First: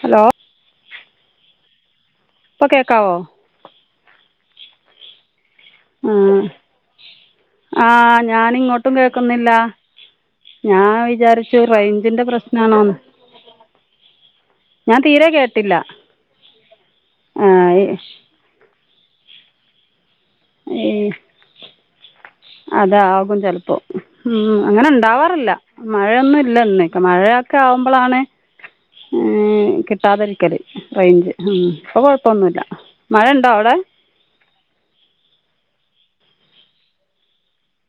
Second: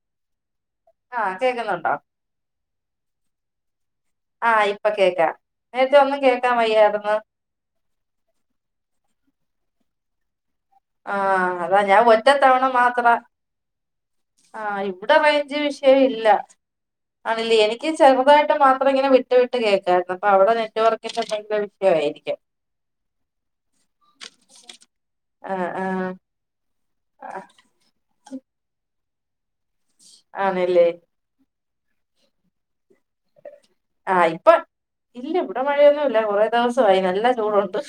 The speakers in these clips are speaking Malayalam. ഹലോ ആഹ് കേൾക്കുന്നുണ്ടോ ഇപ്പൊ കേക്കാവോ ആഹ് ഇപ്പൊ കേക്ക ആഹ് ആഹ് ഞാനിങ്ങോട്ടും കേക്ക് നില്ല ആഹ് അതാ ഞാൻ ഒറ്റത്തവണ പ്രശ്നമാണോയെന്ന് മാത്ര ആഹ് ഞാൻ ഇവിടെ തീരെ റൈഞ്ച് കേട്ടില്ല വിഷയം ഇല്ല ആണി ആ ല്ലെ ഈ ഇനിക്ക് ചെറുതായിട്ട് മാത്ര [unintelligible] ഇങ്ങെ വിട്ട് വിട്ട് കേൾക്കാര്ന്നു അപ്പൊ അവിടെ ഈ നെറ്റ്‌വർക്കിന്റെ ന്തേലും അ ആയിരിക്കാ അതാകും ചെല് പ്പോ ഉം അങ്ങനെ ഇണ്ടാവാ ല്ല ആഹ് മഴയൊന്നുല്ല ഇന്ന് ആഹ് മഴയക്കെ ആവുമ്പള [inaudible] അണെ ഏഹ് കിട്ട് കിട്ടാതിരിക്കല് ആണല്ലേ റേഞ്ച് ഹും ഇപ്പൊ കൊഴപ്പൊന്നുല്ല ആഹ് ഇപ്പൊ ഇല്ല ഇവിടെ മഴ ല്ല കൊറെേ ദിവസവായി നല്ല ചൂടോണ്ട്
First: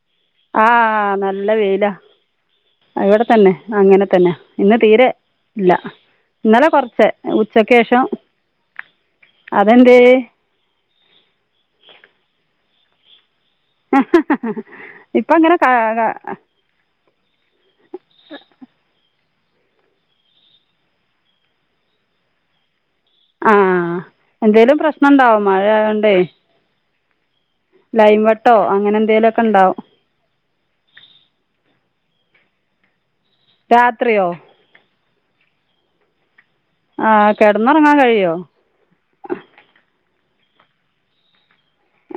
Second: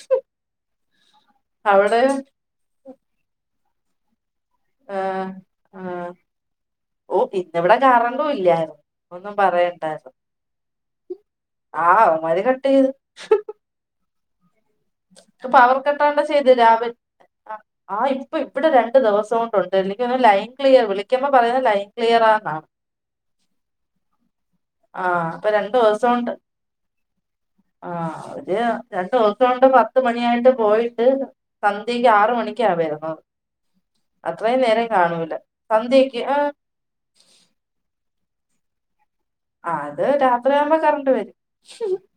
ആഹ് നല്ല വെയിലാ ഇവടെ തന്നെ അങ്ങനെ തന്നെ ഇന്ന് തീരെ ആഹ് ഇല്ല ആഹ് ഇന്നലെ കൊറച്ച് ഓ ഉച്ചക്ക് ഇന്നിവിടെ ശേഷം കറണ്ടും ഇല്ലായിരുന്നു ഒന്നും അതെന്തെ പറയണ്ടായിരുന്നു ട്ടേത് ഇപ്പം അങ്ങനെ പവർകട്ടോണ്ട് ചെയ്തേല് അവർ ആ ഇപ്പൊ ഇവടെ രണ്ടു ദിവസോ ണ്ട് എനിക്ക് ലൈൻ ക്ലിയർ വിളിക്കുമ്പോ പറയുന്നേ ലൈൻ ക്ലിയറാന്നാ ആഹ് ആഹ് ഇപ്പാ രണ്ടു ദിവസോണ്ട് ആഹ് ലൈൻ ഒരു വെട്ടമോ അങ്ങനെ രണ്ടു എന്തെങ്കിലുമൊക്കെ ദിവസൊണ്ട് ഉണ്ടാവും പത്ത്‌ മണിയായിട്ട് പോയിട്ട് സന്ധ്യക്ക് ആറ് മണി ക്കാ വരുന്നത് രാത്രിയോ? കാണൂല്ല സന്ധ്യക്ക് ആഹ് ആഹ് കെടന്നൊറങ്ങാൻ കഴിയോ ആ ത് രാത്രിയാവുമ്പോ കറണ്ട് വരും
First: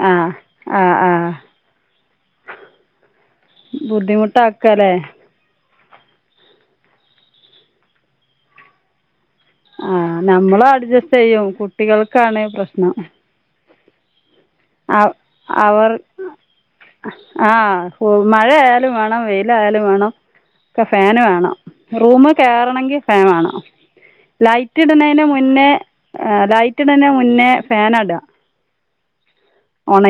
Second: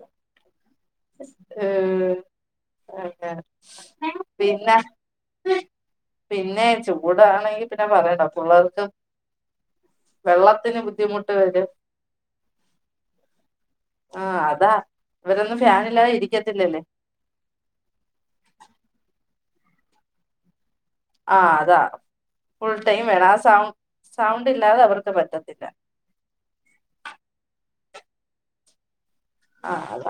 ആ ആ ആ ഏ അങ്ങനെ പിന്നെ ബുദ്ധിമുട്ടാക്കല്ലേ പിന്നെ ചൂടാണെങ്കി പിന്നെ പറയണ്ട പിള്ളേർക്ക് ആ നമ്മള് വെള്ളത്തിന് അഡ്ജസ്റ്റ് ബുദ്ധിമുട്ട് ചെയ്യും വരും കുട്ടികൾ കാണേ പ്രശ്നം ആ അതാ അവ് ഇവരൊന്നും അവർ ഫാനില്ലാതെ ഇരിക്കത്തില്ലല്ലേ ആ [unintelligible] മഴയായാലും വേണം വെയി ന്താആയാലും വേണം ഒക്ക ഫാന് ആ വേണം അതാ റൂമ് ഫുൾ കയറണങ്കിൽ ടൈം ഫാൻ ആ വേണം സൗണ്ട് സൗണ്ട് ഇല്ലാതെ ലൈറ്റ് അവർക്ക് ഇടനേണ് പറ്റത്തില്ല മുന്നേ ലൈറ്റ് ഇടനേ മുന്നേ ഫ്യാനട ആ അത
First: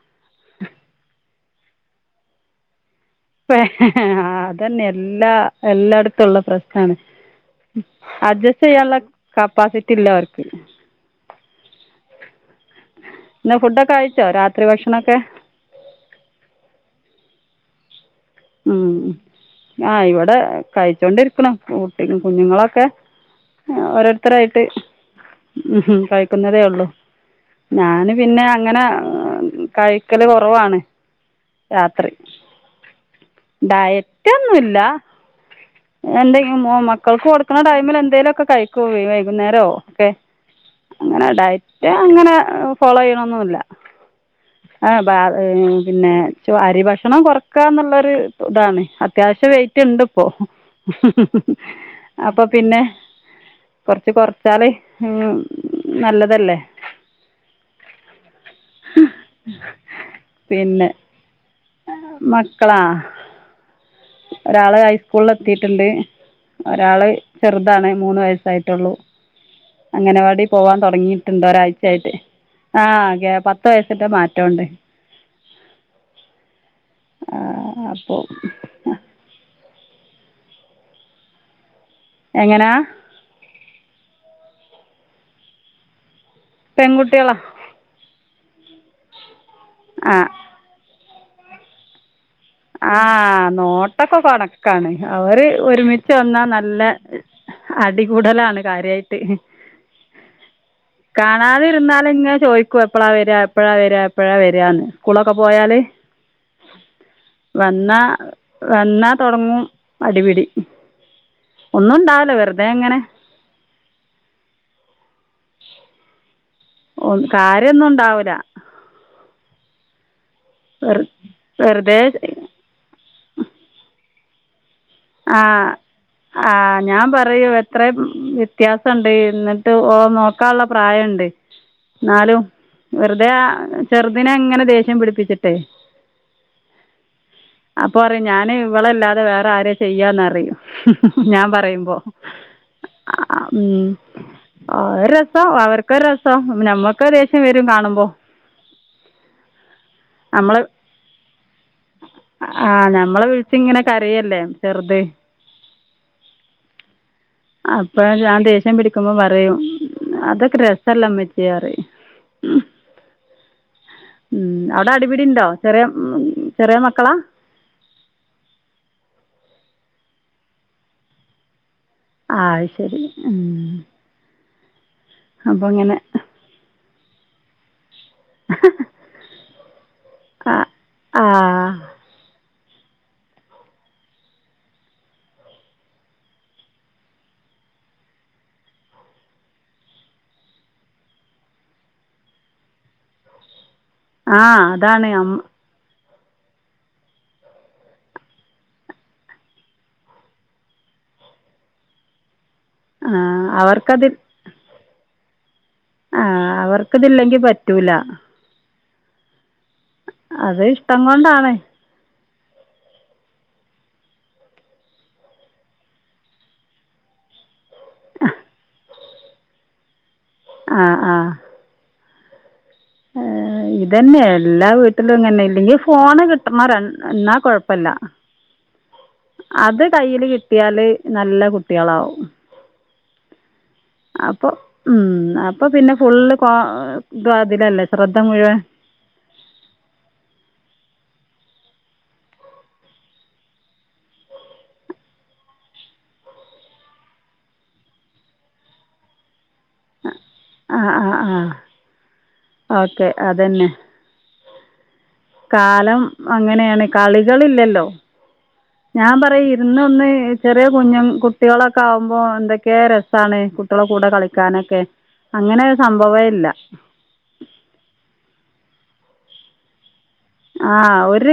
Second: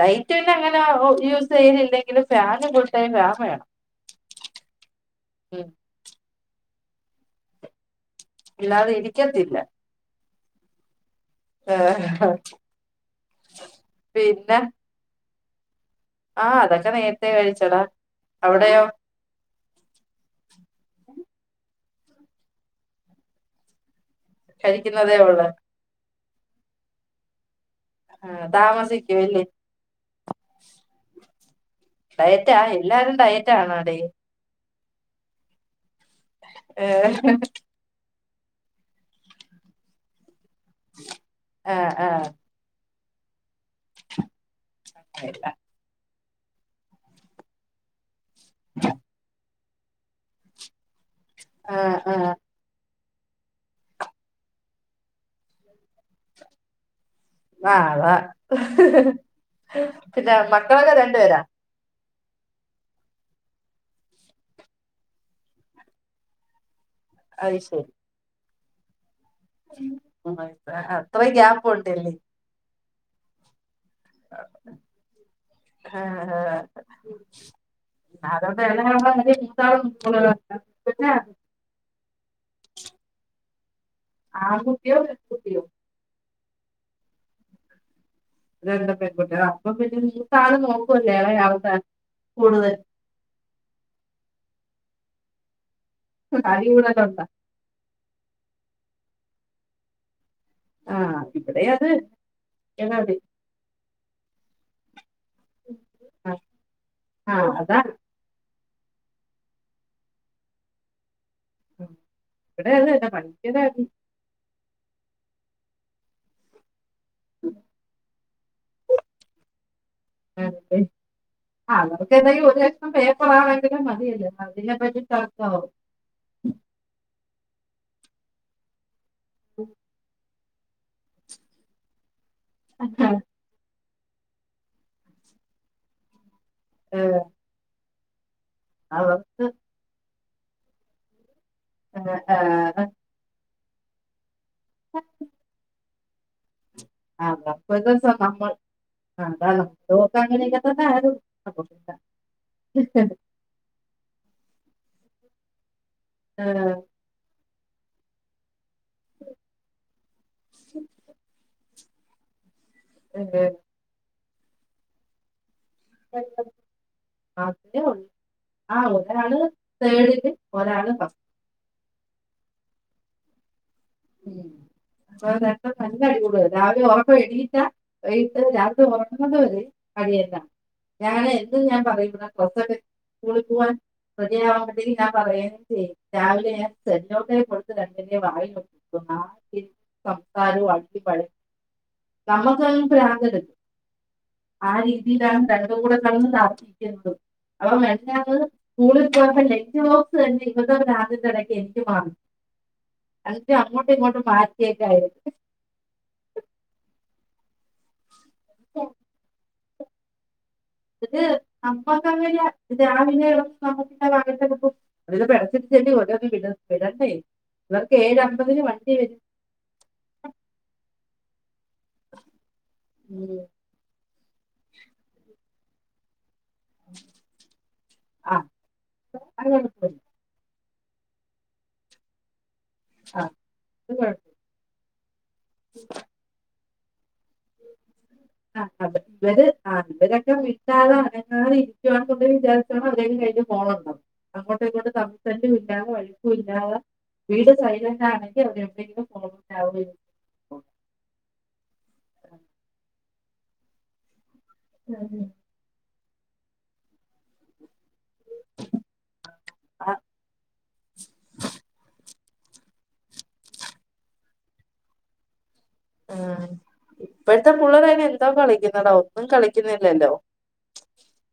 ലൈറ്റ് പിന്നെ അങ്ങന ഒ യൂസ് ചെയ്തില്ലെങ്കിലും ഫ്യാന് ഫുൾ ടൈം ഫാൻ വേണം അതന്നെ എല്ലാ ഉം എല്ലാടത്തുള്ള പ്രശ് ആണ് അഡ്ജസ്റ്റ് ഇല്ലാതെ ചെയ്യാള്ള ഇരിക്കത്തില്ല കപ്പാസിറ്റി ഇല്ല അവർക്ക് പിന്നെ ഏഹ് ഇന്ന് ഫുഡൊക്കെ കഴിച്ചോ പിന്നെ രാത്രി ഭക്ഷണൊക്കെ ആ അതൊക്കെ നേരത്തെ കഴിച്ചൊടാ ഉം ആ ഇവിടെ കഴിച്ചോണ്ടിരിക്കണു ഉ [unintelligible] കുഞ്ഞുങ്ങളൊക്കെ ഓരോരു എത്രായിട്ട് കഴിക്കുന്നതേ ഉള്ളൂ ഉഹും കഴ് ക്കുന്നതേ ഒള്ളോ ഞാന് ആ പിന്നെ അങ്ങനെ താമസിക്കൂല്ലേ കഴിക്കല് കുറവാണ് രാത്രി ഡയറ്റാ എല്ലാരും ഡയറ്റ് ആണോടി ഡയറ്റ് ഒന്നുവില്ല ആ എന്തെങ്കിലും മൊ ആ മക്കൾക്ക് കൊടുക്കണ ടൈമിൽ എന്തേലൊക് ഒക്കെ കഴിക്കൊ വെ വൈകുന്നേരോ ഒക്കെ അങ്ങന ആ ഡയ്റ്റ് ആ അങ്ങന ഒ ഫോളോ ചെയ്യണൊന്നുല്ല ആ ബാ പിന്നെ ചൊ അരി ഭക്ഷണം കൊറക്കാ എന്നൊള്ള അ ഇതാണ് അത്യാവശ്യ വെയ് ട്ടിണ്ട് ഇപ്പോ ആ അപ്പൊ ആ പിന്നെ കൊറച്ച് കൊറച്ചാല് ഉ നല്ലതല്ലേ ആ പിന്നെ മക്കളൊക്കെ രണ്ടുപേരാ മക്കളാ ഒരാള് ഹൈസ്കൂളിൽ എത്തിട്ടുണ്ട് ഒരാള് അത് ചെറുതാണ് ശരി മൂന്ന് വയസ് ട്ടായിട്ടുള്ളൂ അംഗനവാടി പോവാൻ അത്ര തുടങ്ങിട്ടുണ്ടോ ഗ്യാപ്പ് ഉണ്ടല്ലേ ഒരാഴ്ചയായിട്ട് ആ ഗ്യാപ്പ് പത്ത് വയസിട്ട മാറ്റംണ്ട് [unintelligible] [unintelligible] എങ്ങനാ ആൺകുട്ടിയോ പെൺകുട്ടിയോ പെൺകുട്ടികളാ അതെന്തപെൺകുട്ടികളാ അപ്പൊ പിന്നെ നീക്ക ആള് നോക്ക [unintelligible] ആഹ നോട്ടൊക്കെ കൊണക്ക് കാണ അവര് ഒരുമി വന്നാ അടി നല്ല കൂടലുണ്ട അടികൂടലാണ് കാര്യമായിട്ട് [unintelligible] ആ ഇവിടെ കാണാതെ അത് ഇരുന്നാലും ഇങ്ങെ ചോയ്ക്കും എപ്പഴാ എടി വര എപ്പഴാ വര എപ്പോഴാ വരന്ന് സ്കൂളൊക്കെ പോയാല് ആ അതാണ് എന്ന വന്നാ തുടങ്ങും അടിപിടി ഒന്നും ഉണ്ടാവില്ല വെറുതെ ഇവിടേത് ഇങ്ങനെ തന്നെ പഠിക്കലാണ് കാര്യന്നും ഉണ്ടാവൂല [unintelligible] ആ അവർക്ക് വെറുതെ എന്തെങ്കിലും ഒരു കഷണം പേപ്പർ ആണെങ്കിലും മതിയല്ലോ അതിനെപ്പറ്റി ആ തർക്കാവും ആ ഞാൻ പറയൂന്ന അത്രയും വ്യത്യാസ ണ്ടേ എന്നിട്ട് ഓ നോ അത്ര ഉള്ള പ്രായം ഉണ്ട് എന്നാലും വെറുതെ ആ ചെറുതിനെ എങ്ങനെ ദേഷ്യം പിടിപ്പിച്ചിട്ടെ ആ അപ്പോ ഞാന് ഇവളല്ലാതെ വേറെ ആര് നറയും ഞാൻ പറ യുമ്പേ ആ ഉം ആ രസം അവർ ക്കെ രസാണ് അപ്പസ നമ്മൾ ആ അതാണ് നോക്കൻ നമ്മൾ കഴിയില്ലാത്ത കൊണ്ടാണ് അപ്പം ആ പി ദേ ആ അപ്പ ഞാൻ ദേ വിളിക്കുമ്പോ പറയും അതൊക്കെ രസല്ലേമ്മച്ചിയെ പറയും [inaudible] [unintelligible] ഉം അവിടെ അടിപിടി ഉണ്ടോ ചെറിയ ഉം, [unintelligible] ചെറിയ മക്കളാണ് ആ ഉള്ള ആ ഒരാള് തേടില് ഒരാള് ഫസ്റ്റ് ആ അത് ശരി ഉം ആ രണ്ടും നല്ല അടി കൂടും രാവിലെ ഇപ്പം എണിറ്റ വൈട്ട് രാത്രി ഉറങ്ങുന്നത് വരേം അടിതന്ന ആ ആ ഞാന് എന്ത് ഞാൻ പറയുന്ന പുറത്തോട്ട് സ്‌കൂളിൽ പോവാൻ റെഡിയാവുമ്പോഴേ ത്തേക്കും ഞാൻ പറയേ ചെയ്യും രാവിലെ സെൻതേസ് ഡെ കൊണ്ട് കൊടുത്തിട്ട് രണ്ടൻ്റെ വായി [unintelligible] ഇപ്പം കാല് അടിപഴു നമുക്ക് പ്രാന്ത് എടുക്കും ആ അതാണ് അമ്മ [unintelligible] അപ്പം രണ്ടാമത് സ്കൂളിൽ പോകുപ്പോ ലെഞ്ച് ബോക്സ് തന്നെ ഇരിക്കുക അതിൻ്റെ ഇടയ്ക്ക് എനിക്ക് മാ ആ അ അങ്ങോട്ടും അവർക്കത് ഇങ്ങോട്ടും [unintelligible] റ്റൂല്ല ഓ അത് ഇഷ്ടം കൊണ്ടാണ് നമ്മക്കങ്ങനെ രാവിലെ [unintelligible] ഓരോന്ന് വിടണ്ടെ ഇവർക്ക് ഏഴ് അമ്പതിന് വണ്ടി വരും ആഹ ആഹ [inaudible] ആ ഉം ഇതന്നെ എല്ലാ വീട്ടിലും ഇങ്ങനെതന്നെ അല്ലങ്കി ഫോണ് കി മാർ എന്നാ കൊഴപ്പില്ല ആ അത് കൈയില് കിട്ടിയാല് നല്ല കുട്ടികളാവും ആ ഉം അപ്പൊ പിന്നെ ഫുള്ള് എന്താ അതില്ലല്ല ആ ഇവര് ആ ഇവരൊക്കെ വീട്ട ങ്ങാനരിക്കുവാണ്ട വിചാരിച്ചണോ അവരേക്ക കയ്യിൽ ഫോണുണ്ടന്ന് അങ്ങോട്ടും ഇങ്ങോട്ട് തമ്പസറ്റും ഇല്ലാതെ വഴുക്കും ഇല്ലതെ വീട് സൈലന്റ് ആണെങ്കിൽ അവർ എവിടെങ്കിലും പോകും ആ ആ ആ ഓക്കെ അതന്നെ കാലം അങ്ങനെയാണ് കളികളില്ലല്ലോ ഞാൻ പറയും ഇരുന്ന് ആഹ് ഒന്ന് ചെറിയ കുഞ്ഞും കുട്ടികളൊക്കെ ആകുമ്പ അപ്പ എന്തൊക്കെയ രസാണ് കുട്ടികളെ കൂടെ കളിക്കാനൊക്കെ അങ്ങനെ ആ സംഭവമേ ഇല്ല ഇപ്പോഴത്തെ പുള്ളരൊക്കെ എന്തോ കളിക്കുന് ന്നത് ഒന്നും കളിക്കുന്നില്ലല്ലോ ആഹ് ഒരു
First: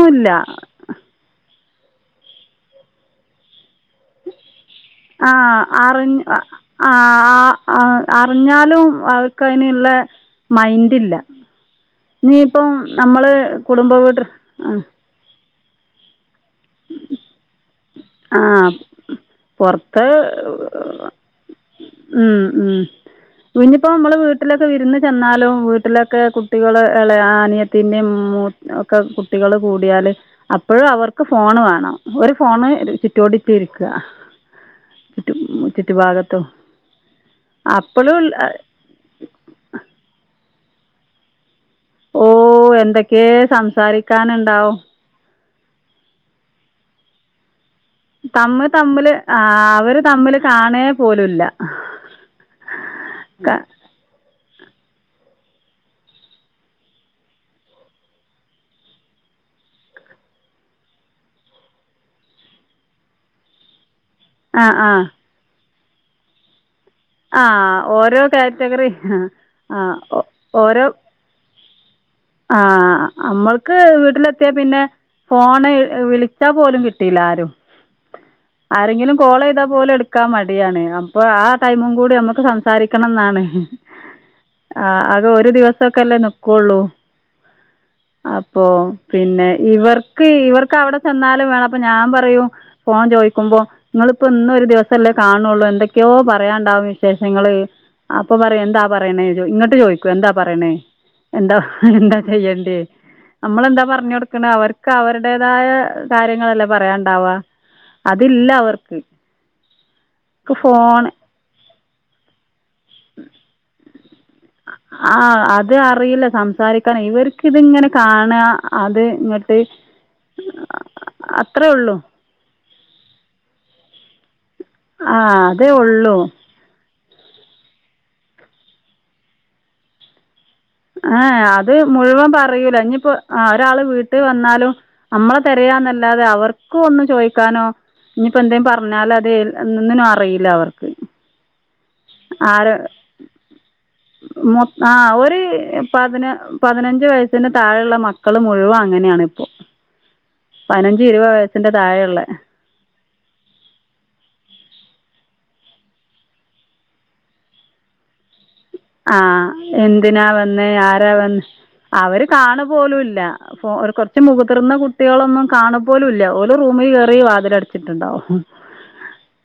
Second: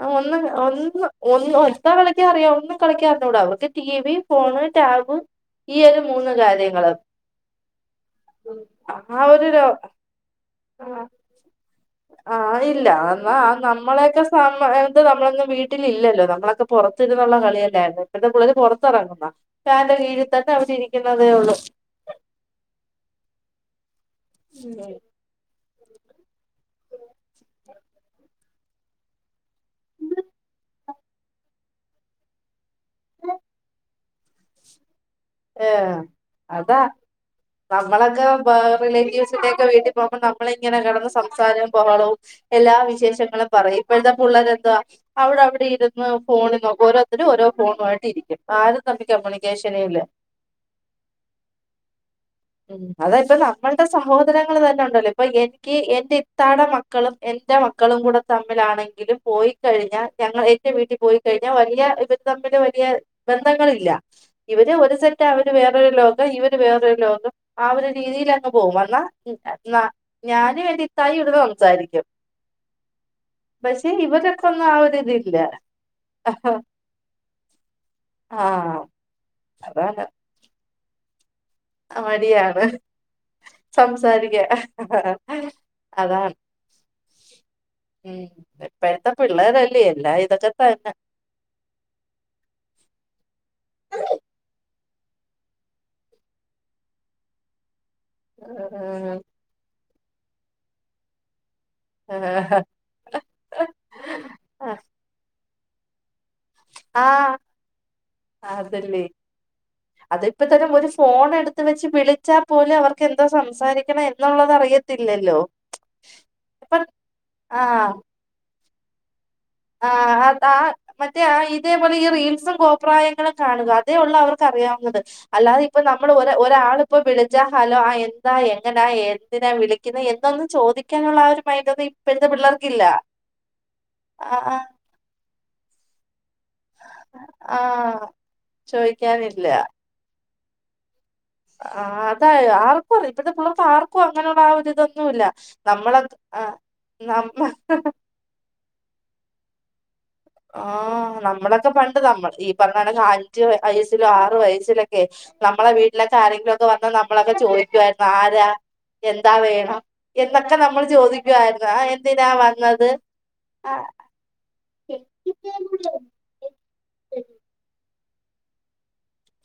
ആ ഒന്ന് ഒന്ന് ഒന്ന് എന്തോ കളിക്കാനറിയാം ഒന്നും കളിക്കാൻ അറിഞ്ഞൂട അവർക്ക് ടി വി ഫോണ് ടാബ് ആ ഈ ഒരു അറി മൂന്ന് ആ കാര്യങ്ങള് അറിഞ്ഞാലും ആ ഒരു അവക്കതിനുള്ള ലോ മൈൻഡില്ലാ ആ ഇല്ല എന്നാൽ നമ്മളെയൊക്കെ വീട് ആ സമയത്ത് നമ്മള് വീട്ടിലില്ലല്ലോ നമ്മളൊക്കെ പുറത്തിരുന്നള്ള കളിയല്ല ഇപ്പത്തെ ആ പുള്ളര് പുറത്തിറങ്ങുന്ന ഫാന്റെ പുറത്ത് കീഴിൽ തന്നെ അവിടെ ഇരിക്കുന്നതേ ഉള്ളൂ ഉം ഉം വി [unintelligible] ഇപ്പൊ അമ്മള് വീട്ട്ലൊക്കെ വിരുന്ന്ചെന്നാലും വീട്ട്ലൊക്കെ കുട്ടികള് ഇള അനിയത്തിന്റിം മൂ ഒക്കെകുട്ടികള്കൂടിയാല് അപ്പൊഴും അവർക്ക് ഫോണ് വാണം ഒരുഫോണ് ഉം ചിറ്റോടിറ്റുംഇരിക്ക ചുറ്റം ഏഹ് ചുറ്റുഭാഗത്തും അതാ നമ്മളൊക്കെ അപ്പോഴും റിലേറ്റീവ്സിന്റെ ഒക്കെവീട്ടീപോകുമ്പോ നമ്മളെയ് ഇങ്ങനെ കെട്ന്ന് സംസാരം ബഹളവും ഓ എന്തൊക്കെ എല്ലാവിശേഷങ്ങളുംപറയും ഇപ്പോഴ്ത്തെ പുള്ളരെന്ത സംസാരിക്കാനുണ്ടാവും അവിടെവി ഇരുന്ന് ഫോണ് നോക്കും ഓരോത്തര്ഓരോ ഫോണുവായിട്ടിരിക്കും തമ്മ് ആരുംതമ്മി തമ്മില് ആ ഷനുല അവര് തമ്മില് കാണേ പോലുല്ല അതേറ്റെ ക നമ്മളുടെ സഹോദരങ്ങൾ തന്നേണ്ടല്ലോപ്പൊ പ്പൊഎനിക്ക് എന്റെഇത്താടെമക്കളും എന്റെമക്കളുംകൂടെതമ്മിലാണെങ്കിലും പോയിക്കഴിഞ്ഞാൽ ഞങ്ങൾ എന്റെവീട്ടിപോയികഴിഞ്ഞാൽ വലിയഇവര്തമ്മ്ല് വലിയബന്ധങ്ങളില്ല ആ ആ ഇവര്ഒരുസെറ്റാ അവര് വേ ര് ലോക ഇവര് വേറെ ലോകം ആ ഒരു ഓരോ രീതിലങ്ങ്പോവും കാറ്റഗറി ആ വന്നാ ഞാനും എന്റെഇത്തായി ഇട് സാരിക്കും ആഹ് അമ്മൾക്ക് ഇവരൊക്കെ ഒന്നും ആ വീട്ട്ലെത്തിയാപിന്നെ ഒരു ഇതില്ല ഫോണ് വിളിച്ചാപോലുംകിട്ടില്ലാ ആരും ആഹ് ആരെങ്കിലും കോളെയ്താപോലും അതാണ് എടുക്കാം മടി ര്യാണ് അപ്പൊഴാ ഹ് ടൈമുംകൂടി അമ്മക്ക് മടിയാണ് സംസാരിക്കണംന്നാണ് സംസാരിക്കാൻ ആഹ് അത്ഒരു ദിവസൊക്കെല്ലേ അതാണ് നിക്കൊള്ളൂ ഉം അപ്പൊ ഇപ്പഴത്തെ പിന്നെ പിള്ളേരല്ലേ എല്ലാം ഇവർക്ക് ഇതൊക്കെ തന്നെ ഇവർക്കവ്ടെ ചെന്നാലുംവേണം അപ്പൊഞാൻപറയും ഫോൺചോയിക്കുമ്പോ ഇങ്ങ്ള്പ്പോ ഇന്നൊര് ദിവസല്ലേകാൺണൊള്ളൂ എന്തൊക്കെയോ പറയാൻണ്ടാവും വിശേഷങ്ങള് അപ്പൊപറയും എന്താപറയണേ ഇങ്ങട്ട് ചോയി ക്കും എന്താപറയണേ എന്താ എന്താചെയ്യണ്ടേ നമ്മളെന്താപറ്ഞ്ഞൊട്ക്കണെ അവർക്ക്അവര്ടേ താഴെ കാ [unintelligible] ങ്ങളല്ലേ പറയാണ്ടാവാ ആഹ് അതില്ലഅവർക്ക് അതല്ലേ ക്ക് ഫോണ് വിളിച്ച പോലും അവർക്കെന്താ സംസാരിക്കണെ ആ അത് അറിയില്ല ഇപ്പ സംസാരിക്കണം ഇവർക്ക് ഇതിങ്ങനെ കാണാ അത് ഇങട്ട് ആ അ ആ മറ്റേ അത്രയേ ഇതേപോലെ ഉള്ളൂ ഈ റീൽസും കോപ്രായങ്ങളും കാണുക അതേ ഉള്ള് അവർക്ക് റിയാവുന്നത് ആ അതേ അല്ലാതെപ്പ നമ്മള് ഉള്ളൂ ഒരാള് ഇപ്പോ വിളി ച്ച ഹാലോ ആ എന്താ എങ്ങനാ എന്തിനാ വിളിക്കുന്നെ എന്തൊന്ന് ആഎ അത് മുഴുവൻ പറയൂല പിള്ളേർക്കില്ല ഞ്പ്പോ ആ ഒരാള് വീട്ട് ക്ക് ആഹ് വന്നാലും അ മ്മളെ തെരയാന്നല്ലാതെ അവർ ക്കു ഒന്ന് ചോയ്ക്കാനോ ആഹ് ഇനിയിപ്പോ എന്തേം പറഞ്ഞാലോ ചോദിക്കാനില്ല അതെന്നിനും അറിയില ഇല്ലാവർക്ക് ആ അതായ ആർക്കും അതെ ഇപ്പത്തെ പിള്ളേർക്കാർക്കും അങ്ങനെയുള്ള ആ മൊ ഒരു ഇതൊന്നുല്ല ഒരു നമ്മള പതിന ആ പതിനഞ്ച് നമ്മ വയസ്സിന് താഴെയുള്ള മക്കൾ മുഴുവൻ അങ്ങനെയാണ് ഇപ്പൊ ആ നമ്മളൊക്കെ പണ്ട് നമ്മൾ ഈ പറയണകണക്ക് അഞ്ചു വയസ്സിലോ ആറ് വയസ്സിലൊ നമ്മളെ വീട്ടിലൊക്കെ ആരെങ്കിലൊക്കെ വന്നാ നമ്മളൊക്കെ ചോയ്ക്കായിരുന്നു ആരാ എന്താ ആഹ് വേണം എന്തിനാ എന്നൊക്കെ വന്നേ നമ്മൾ ആരാ വന്ന് ചോദിക്കുവായിരുന്നു ആ അവര് എന്തിനാ കാണു വന്നത് പോലുംല്ല കൊറച്ച് മുതിർന്ന കുട്ടിക ളൊന്നും കാണ പോലുല്ല റൂമിൽ കേറി വാതിലട്ച്ചിട്ടുണ്ടാവും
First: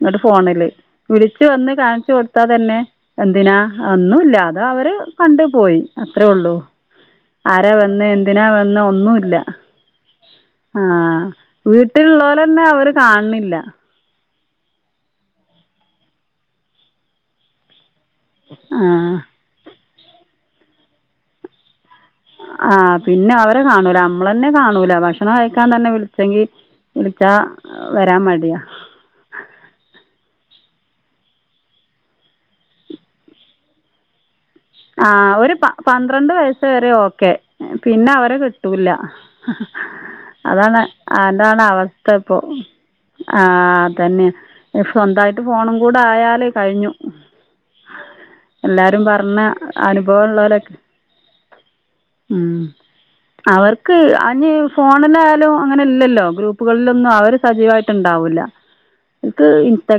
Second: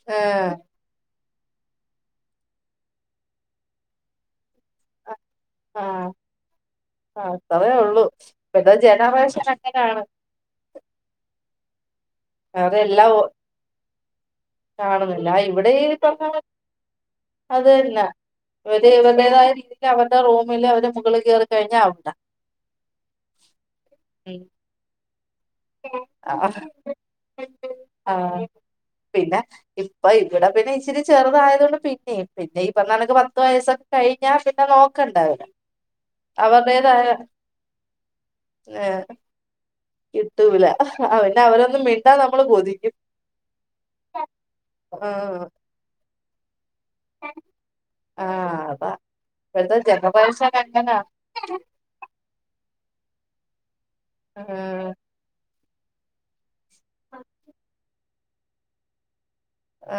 ങ്ങട്ട് ഫോണില് വിളി ച്ചു വന്ന് കാണ്ച്ചു കൊടുത്താ തന്നെ എന്തിനാ ഒന്നുല്ലാ അതവര് കണ്ടു പോയി ആ അത്രയേ ഉള്ളു ആ, അത്രേ ആരാ ഉള്ളൂ വന്ന് എന്തിനാ ഇപ്പഴത്തെ വന്ന് ഒന്നുല്ല ജനറേഷൻ അങ്ങനെയാണ് ആഹ് വീ ട്ടില്ള്ളോരെന്നെ വേറെ അവര് എല്ലാം ഓ- കാണണില്ല കാണുന്നില്ല ഇവിടെ ഈ പറഞ്ഞാ അതന്നെ ആ അതെവർടേതായ രീ അവരുടെ റൂമില് അവര് മുകളിൽ കേറി കഴിഞ്ഞാ ആവു ആഹ് പിന്നവരെ കാണൂല ഉം മ്മളെന്നെ കാണൂല ഭഷ് [unintelligible] കൈക്കാൻ തന്നെ വിൾച്ചെങ്കി ആഹ് വിളിച്ചാ വരാൻ ആഹ് മടിയാ ച്ചിരി ചെറുതായതോണ്ട് പിന്നിം. പിന്നെ ഇപർഞണക്ക് പത്ത് വയസ്സൊ കഴിഞ്ഞാ ആഹ് നോക്കണ്ടാവില്ല ഒരു പ പന്ത്രണ്ട് വയസ്സെരെ അവരുടേതായ ഓക്കെ പിന്നെ അവരെ കിട്ടൂല്ല. കിട്ടൂല അതാണ് പിന്നെ അവരൊന്നും മിണ്ടാ അതാണവസ്ഥപ്പോ നമ്മള് കൊതിക്കും ആ അതന്നെ സ്വന്തായിട്ട് ആഹ് ഫോണും കൂടായാ കഴിഞ്ഞു. ആഹ് അതാ എല്ലാരും പർഞ്ഞ ഇപ്പഴത്തെ ജനറേഷൻ അനുഭവംള്ളോലൊക്കെ അങ്ങനാ ഉം അവർ ഇക്ക് ആഹ് അഞ്ഫോണിലായാലും അങ്ങനെല്ലല്ലോ ഗ്രൂപ്പ് വെല്ലുന്നഅവര് സജീവമായിട്ടുണ്ട്. ഉണ്ടാവുല്ല ഇക്ക്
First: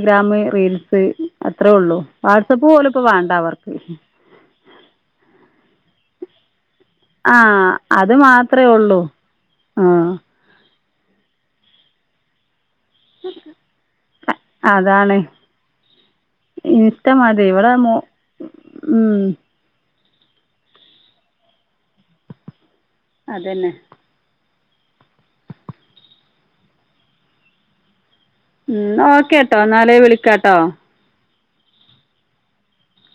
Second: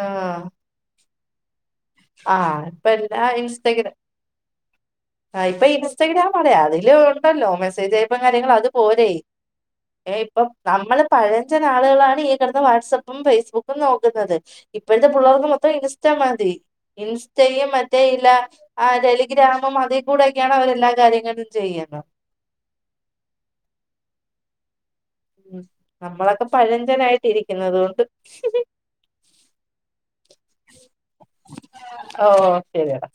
ആഹ് അത്രേ ഉള്ളു ആഹ് വാട്സപ്പ് ഇപ്പ പോലെ ഇപ്പോ വേണ്ട അവർക്ക് ആ ഇപ്പൊ ഇൻസ്റ്റഗ്രാം അറിയാ തെ ഇല്ല ആ ഉണ്ടല്ലോ മെസ്സേജ് അത് ആയപ്പ കാര്യങ്ങൾ മാത്രമേ അത് ഉള്ളൂ പോരെ ആ ഇപ്പം നമ്മള് പഴചൻ അളുകളാണ് ഈ ക വാട്സപ്പും ഫേസ്ബുക്കും നോക്കുന്നത് ഇപ്പോഴത്തെ അതാണ് പിള്ളർക്ക് മൊത്തം ഇൻസ്റ്റ മതി ഇൻസ്റ്റ മതി ഇൻസ്റ്റയും ഇവിടെ മോ മറ്റേല്ല ടെലിഗ്രാമും അത കൂടെക്കെയാണ് അവരെല്ലാ കാര്യങ്ങളും ചെയ്യുന്നത് അതന്നെ ഉ നമ്മളൊക്കെ പഴഞ്ചനായിട്ട് ഇരിക്കുന്ന അതുകൊണ്ട് ഉം ഓക്കെട്ടോ നാലേ വിളിക്കാട്ടോ ഓ ശരിയടാ